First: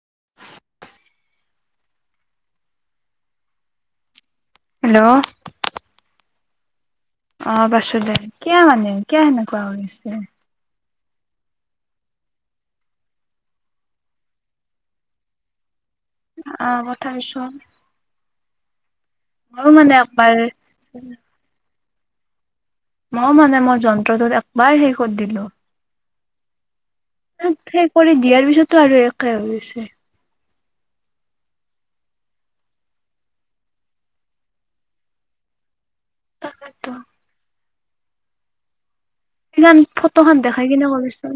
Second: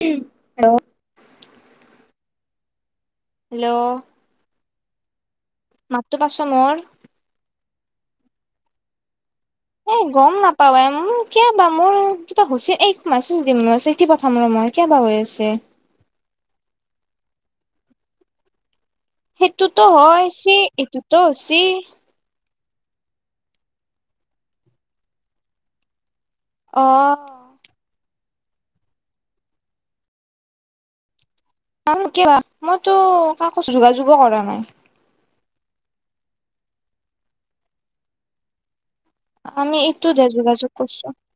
Hello. Hello. Hello. মাত টো পাইছ মোৰ। অ পাছো দে কিয় মানে কিয় সেনেক। এই গম নাপাৱ। উ কিয়াবা মোৰ কিবাছিল এই মাছেজ দিমছে পথা ম ৰ মই কিয়াবা হৈ আছে। আহ কথাবিছোন। সেইটোতো হয়ছে এইটোতো হৈছে। ম মানে মই যন্ত্ৰটোত একবাৰ হেৰি কৰি দিলো। অ সপ দিয়াৰ পিছততো আৰু একাই হৈ গৈছে। মইতো কাকজ যোগাযোগো কৰা নাই। তাকতো। সান আমি ফটো এইটোতহে খান দেখাই যোগাযোগ কিনে কৰিছো ক'লিচোন।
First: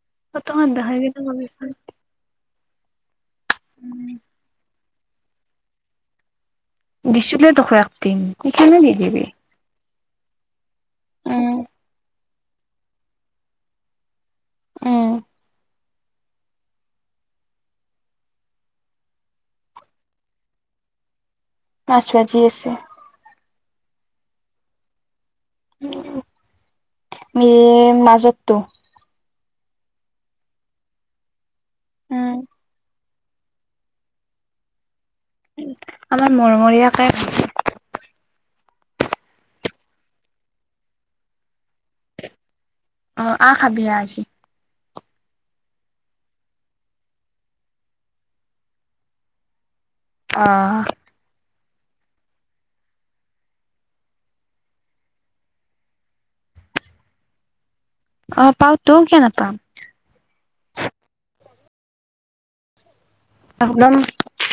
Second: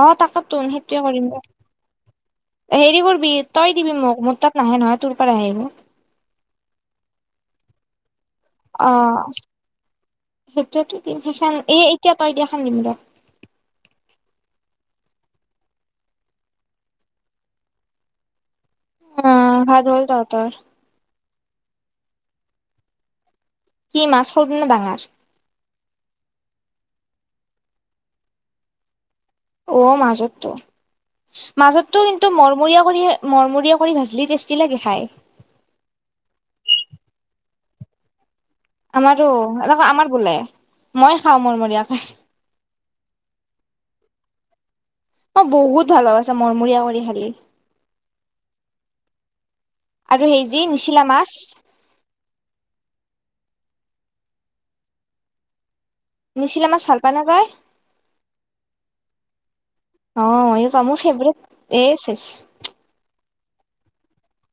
অ তাকো সেইটোৱে কৰিম দ। কবিচোন হেৰিবোৰবি তই দিবি মোক উম মোৰ তাত নাহে নহয় তোৰ পৰা আহে ম [unintelligible] দিছিল দেখো একদিন এইখনে দি দিবি সেইটোৱো দিম উম সেইখন এ এতিয়া তই দিয়া খান দিম দে [unintelligible] উ অঁ ভাত হল তহঁতৰ আছ বাজি আছে [unintelligible] কি মাছ হলব ন ডাঙৰ। ম মাজতটো। অ মাজতটো মাজতটো উম কিন্তু মৰমৰীয়া কৰিহে। মৰমৰিয়া কৰি ভাজিলি টেষ্টি লাগে খায়। আমাৰ মৰমৰীয় কাই ভ। আমাৰো এনেক আমাৰ বোলে মই খাওঁ মৰমৰীয়াকে। অ আহ খাবি আজি। অ বহুত ভাল আছে মৰমূৰিয়া কৰি খালি। আৰু অ সেই যি নিচিলা মাছ। নিচিলা মাছ ভাল পায় নে গয়। অ পাওতো কিয় নাপাম অ এই ক মোৰ ফেভৰেট। S S. একদম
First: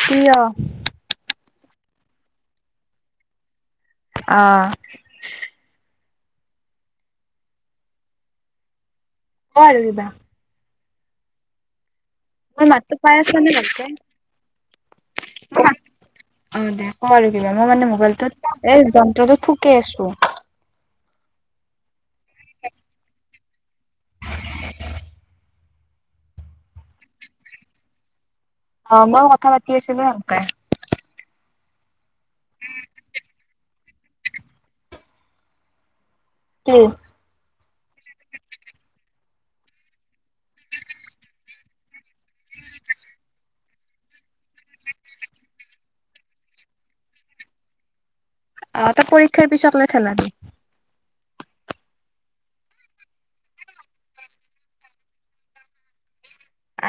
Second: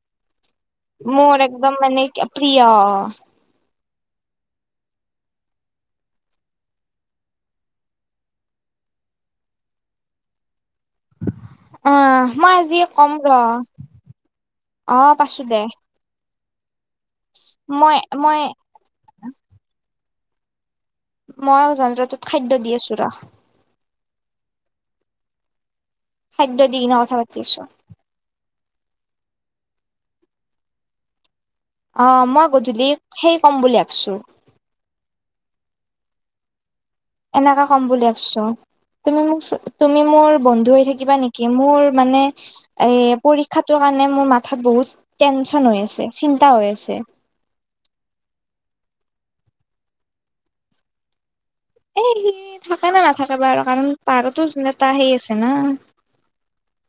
কিয়া। মোৰ একদম মানে কে প্ৰিয়। অঁহ। ক আৰু দিবা। অ মই আজি মাতটো কম পায় ৰ আছ নে নাচে। অ পাছো দে অ দে ক আৰু কিবা মই মানে মোবাইলটোত এ যন্ত্ৰটো থুকে আছো। মই যন্ত্ৰটোত খাদ্য দি আছোঁ ৰ। খাদ্য দি ন থা পাতি আছ। অ ময় কথা পাতি আছিলো সেনকে। অ মই গধূলি সেই ক'ম বুলি ভাবিছো কি? নেকা কম বুলি ভবিছো। [unintelligible] তুমি মোক তুমি মোৰ বন্ধু হৈ থাকিবা নেকি মোৰ মানে এ পৰীক্ষাতো কা- মানে মো মাথাত বহুত টেনচন হৈ আছে চিন্তা হৈ আছে। অ ত পৰীক্ষাৰ পিছকলে থেলাবি। এ সি থাকে নে নাথাকে বাৰু কাৰণ পাহাৰতো নেটা সেই আছে না।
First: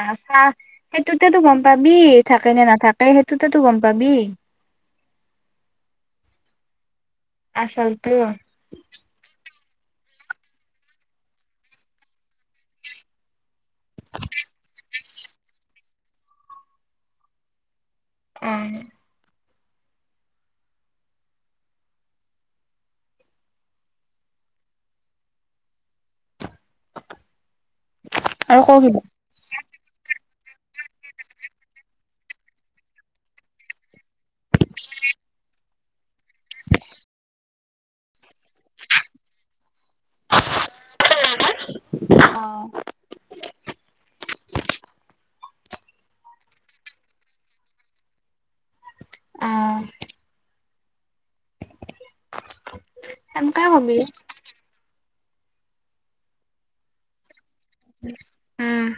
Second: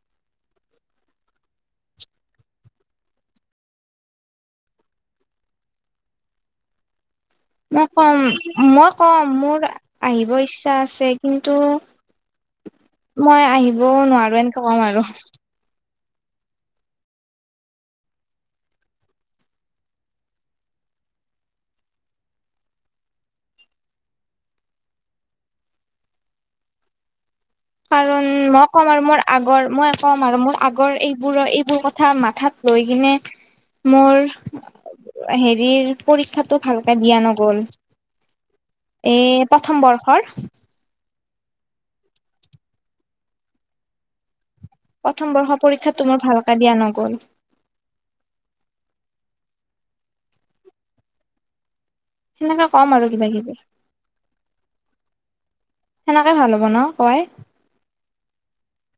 আ চাহ সেইটোতেটো গম পাবি থাকে নে নাথাকে সেইটোতেটো গম পাবি। [unintelligible] মই আচলটো কম মই কম মোৰ- আহিব ইচ্ছা আছে কিন্তু, মই আহিবও নোৱাৰো এনেকে কম আৰু। উম। কাৰণ মই ক ক'ম আৰু কিবা মোৰ আগৰ মই কম আৰু মোৰ আ- আগৰ এইবোৰ এইবোৰ কথা মাথাত লৈ কিনে মোৰ- হেৰিৰ পৰীক্ষাতটো ভালকে দিয়া নগ'ল। এ প্ৰথম বৰ্ষৰ। অ। [unintelligible] প্ৰথম বৰ্ষ পৰীক্ষাটো মোৰ ভালকে দিয়া নগল। অঁহ। সেনেকে কম আৰু কিবা কিবি। সেনকে কবি সেনেকে ভাল হ'ব ন কয়। উহ উম।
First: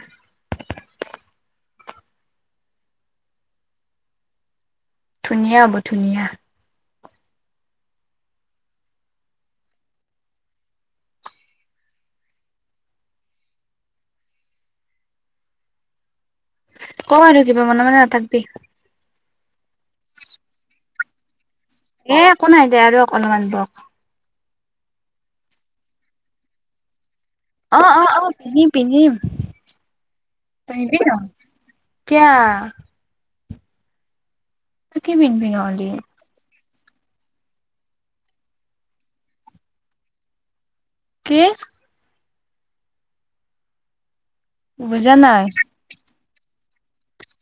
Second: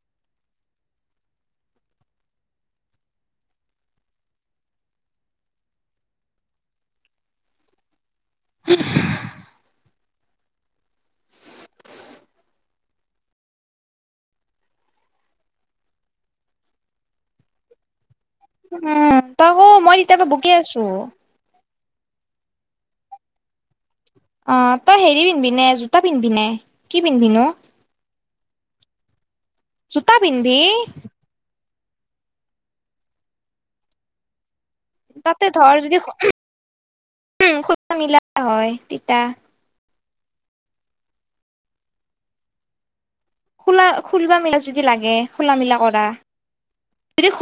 ধুনীয়া হ'ব ধুনীয়া। [unintelligible] [inaudible] ক আৰু কিবা মনে মনে নাথাকবি উঁ তয় শু মই ইতিয়া পা বকি আছো। এ একো নাই দে আৰু অকণমান বহ। অঁ তই হেৰি পিনবি নে জোতা পিনবি নে কি পিনবি নো? অঁ অঁ অঁ পিন্ধিম পিন্ধিম। জোতা পিনবি? পিন্ধিবি ন কিয়া। তই কি পিন্ধবি তাতে ধৰ নহ'লি যদি ওমহ খোতটো মিলা হয় তিতা। কি? খোলা খুলবা মেলা যদি বুজা লাগে নাই খোলা মেলা কৰা ইদি-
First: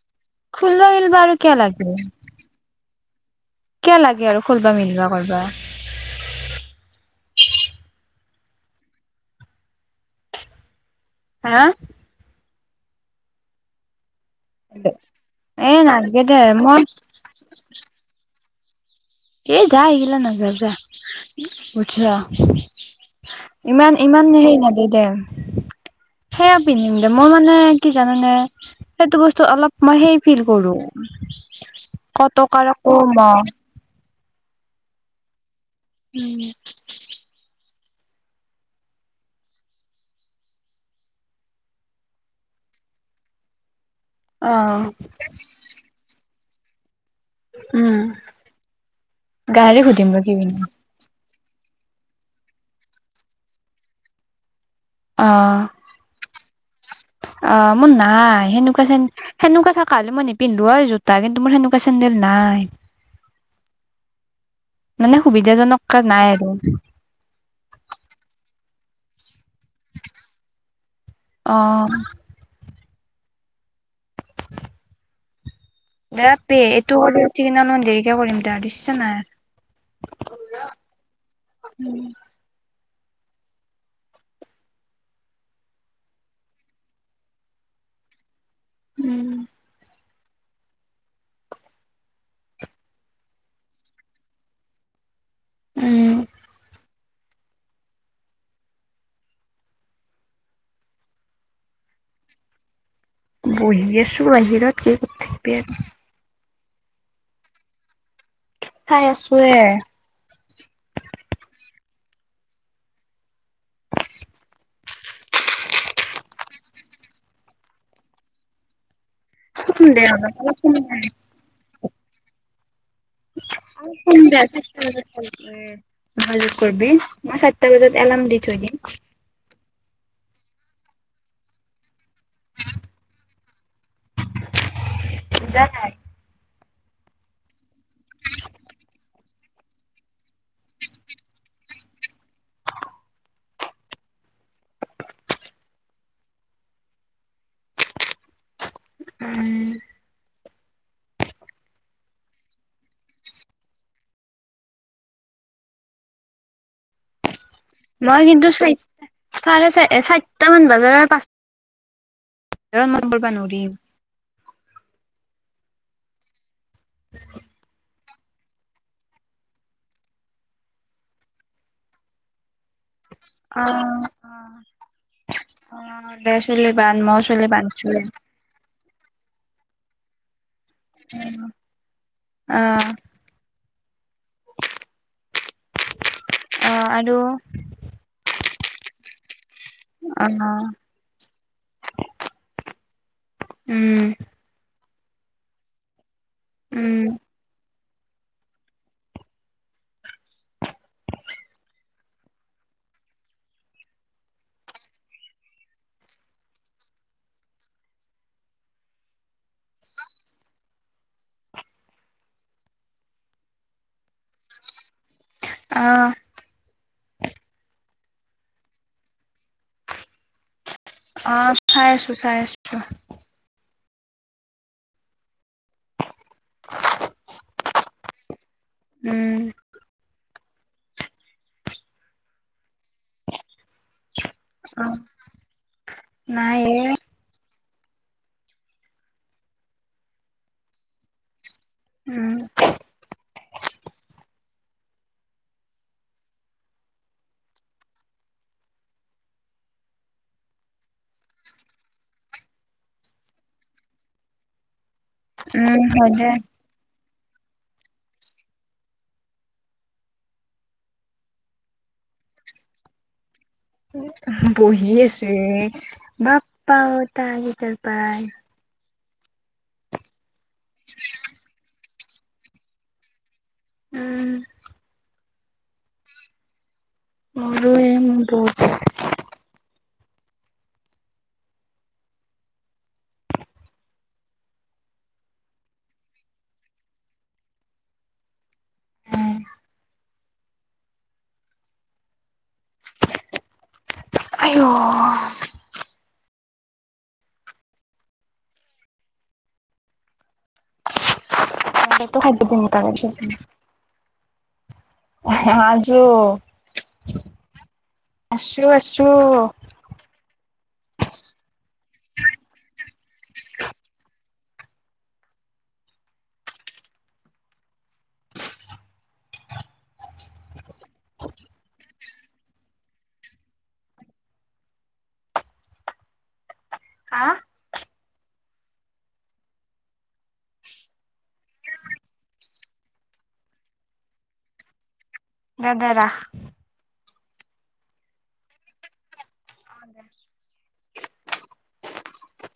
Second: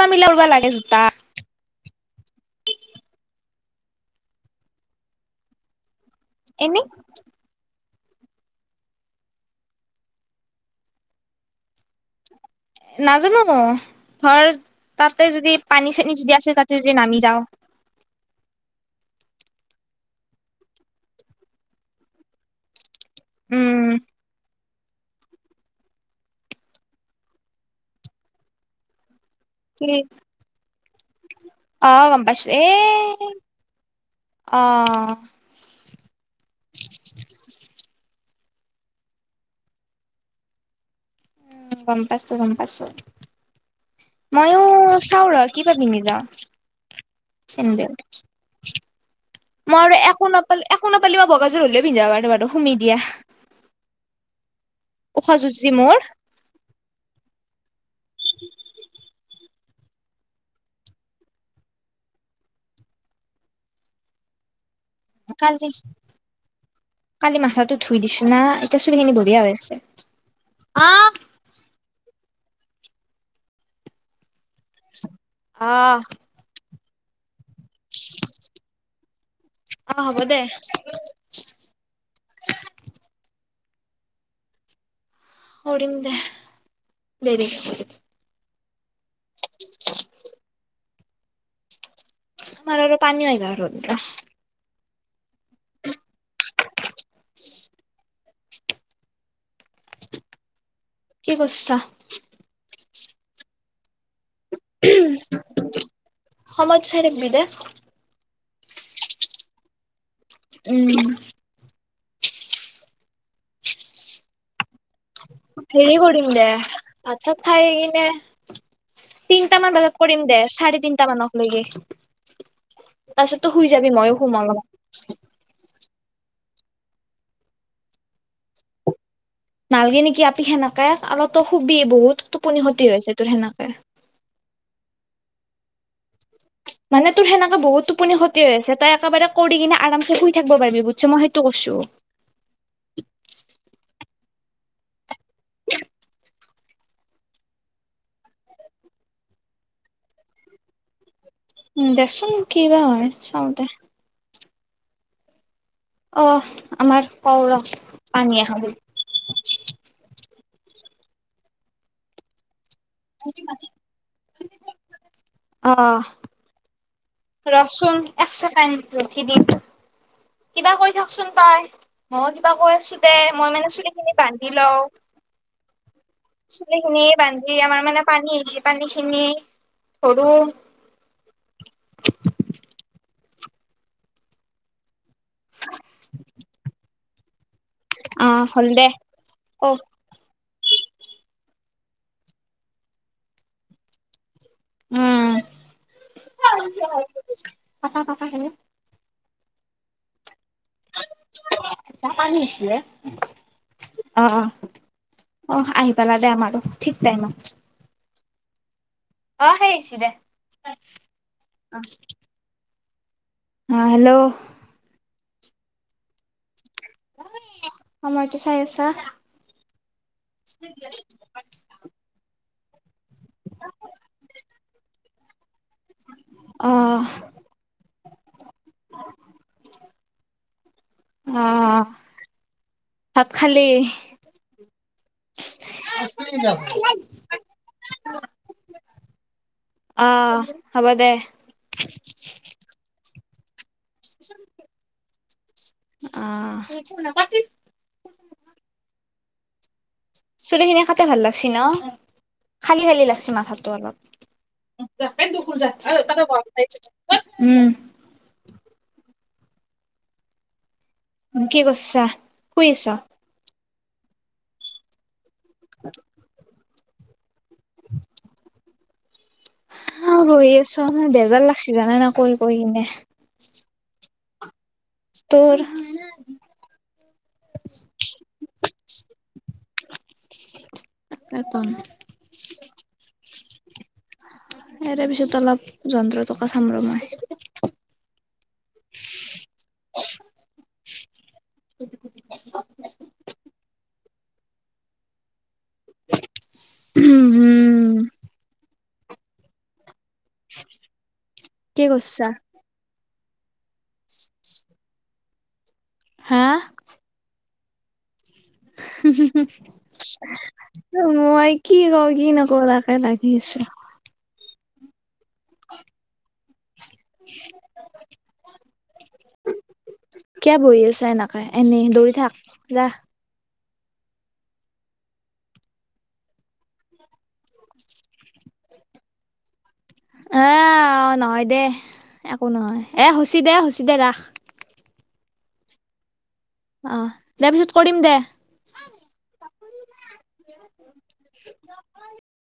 খুলবা বিলবা আৰু কিয় লাগে। কিয় লাগে আৰু খুলবা মিলিবা কৰবা। এনেই। হাঁ! নাজানো ন। ধৰ তাতে যদি এ পানী চানী নালগে চিদি দে আছে তাতে মই যদি নামি যাওঁ। এ যা এইগিলা নাযাও‌ যা পুছ। ইমান উম ইমান নেহেই নাদে। দে সেয়া পিনিম দে মই মানে কি জানানে সেইটো বস্তু। ত অলপ কি মই সেই ফিল কৰো অ গম কতকা ক ম [unintelligible] অহ উম উম গম পাইছো গম পাইছো অ ময়ো চাও ৰ কিবা পিন্ধি যাওঁ চাম ৰ উম [unintelligible] মই গাড়ী আৰু সুধিম ৰ একো কি [unintelligible] পিন্ধি হলে পিন্ধা ব বাৰো সুমি দিয়া [unintelligible] অ ওখ জোৰ যি মোৰ অ মোৰ নাই, সেনেকোৱা খেন সেনকোৱা কা কালি মই নিপিন্ধিলো আৰু জোতা কিন্তু মোৰ সেনেকুৱা চেন্দেল নাই। মানে কালি সুবিধাজনক নাই আৰু কালি মাথাটো ধুই দিছো না। তচখিনি বঢ়িয়া হৈ আছে। [unintelligible] অ' [unintelligible] [unintelligible] এইটো কৰি স কিনা মই দেৰিকে কৰিম দে দিশছ অ হ'ব দে নাই। [unintelligible] কৰিম দে, দেৰি কে। [unintelligible] আমাৰ আৰু পানী হয় গা [unintelligible] উম। [unintelligible] কি কৰিছা? বহি আছো বাহিৰত [unintelligible] সময়ত চাই থাকবি দে। চাই আছো এ। উম। হেৰি কৰিম দে, ভাত চাত খাই কিনে তিনটামান বজাত কৰিম দে চাৰে তিনটা মানৰ লৈকে। তাৰপিছততো শুই যাবি মইয়ো [unintelligible] শুম অলপ যোগাযোগ কৰবি মই চাইটা বজাত এলাৰ্ম দি থৈ দিম। নালগে নেকি আপি সেনেকে? অলপ ট শুবি বহুত টোপনি খতি হৈছে তোৰ সেনেকে। বুজা নাই [inaudible] [unintelligible] [inaudible] মানে তোৰ সেনেকে বহুত টোপনি ক্ষতি হৈ আছে তই একেবাৰে ক [unintelligible] [unintelligible] [inaudible] [unintelligible] [inaudible] উম উ দেচোন কি বা হয় অহ আমাৰ কওঁ ৰ। মই পানী কিন্তু, এখন [unintelligible] [unintelligible] অঁ ৰচোন একচেকেণ্ড ৰখি দিম। কিবা কৰি থাক চোন তই ময় কিবা কৰি দে মই মানে চুলি খিনি বান্ধি লওঁ। চুলিখিন বান্ধি আমাৰ মানে পানী হৈছে, পানী খিনি ধৰোঁ। [unintelligible] আ। [unintelligible] অ আৰু অ হল দে। ক আহ উম [inaudible] উম [inaudible] ককা ককা খ চাহানিছে আহ [unintelligible] আহ আহি পালা দে আমাৰো আৰু ঠিক টাইমত। আহ সেইছিল [inaudible] আহ হেল্ল'। আহ। সময়তো চাই আছা? অ চাই আছো চাই আছো। [inaudible] আহ উম অ ভাত খালি অ নাই [unintelligible] [inaudible] অ হব দে উম [inaudible] অ চুলিখিনি কাটে ভাল লাগছি ন খালি খালি লাগিছে মাথাতটো অলপ দুখ য উম হয় ত দে ঘৰত উ উ কি কৰিছা শুই আছ বহি আছো বাপ পাওঁ ত আহ ত পায় [unintelligible] অ হৈ আছো আৰ বেজাৰ লাগছে জানে ন কৈ কৈ কিনে [unintelligible] উম তোৰ আৰুৱে মোৰ বহুত এতন [unintelligible] ইযাৰ পিছত অলপ যন্ত্ৰ টকা চাম ৰ মই [inaudible] আইও [unintelligible] উম উম। [unintelligible] ততো কৰছা খাদ্য দিন ত। আজো। হা হুম হু হু হু। ম আই কি গ কি নকৌ ৰা কে লাগি আছো। [unintelligible] [unintelligible] [inaudible] কিয় বহি আছো এনেকা এনেই দৌৰি থাক যাহ হা এ নহয় দে একো নহয় এ শুচী দে শুচী দে ৰাস [unintelligible] গাদাৰা অ তাৰ পিছত কৰিম দে হয়ে [inaudible]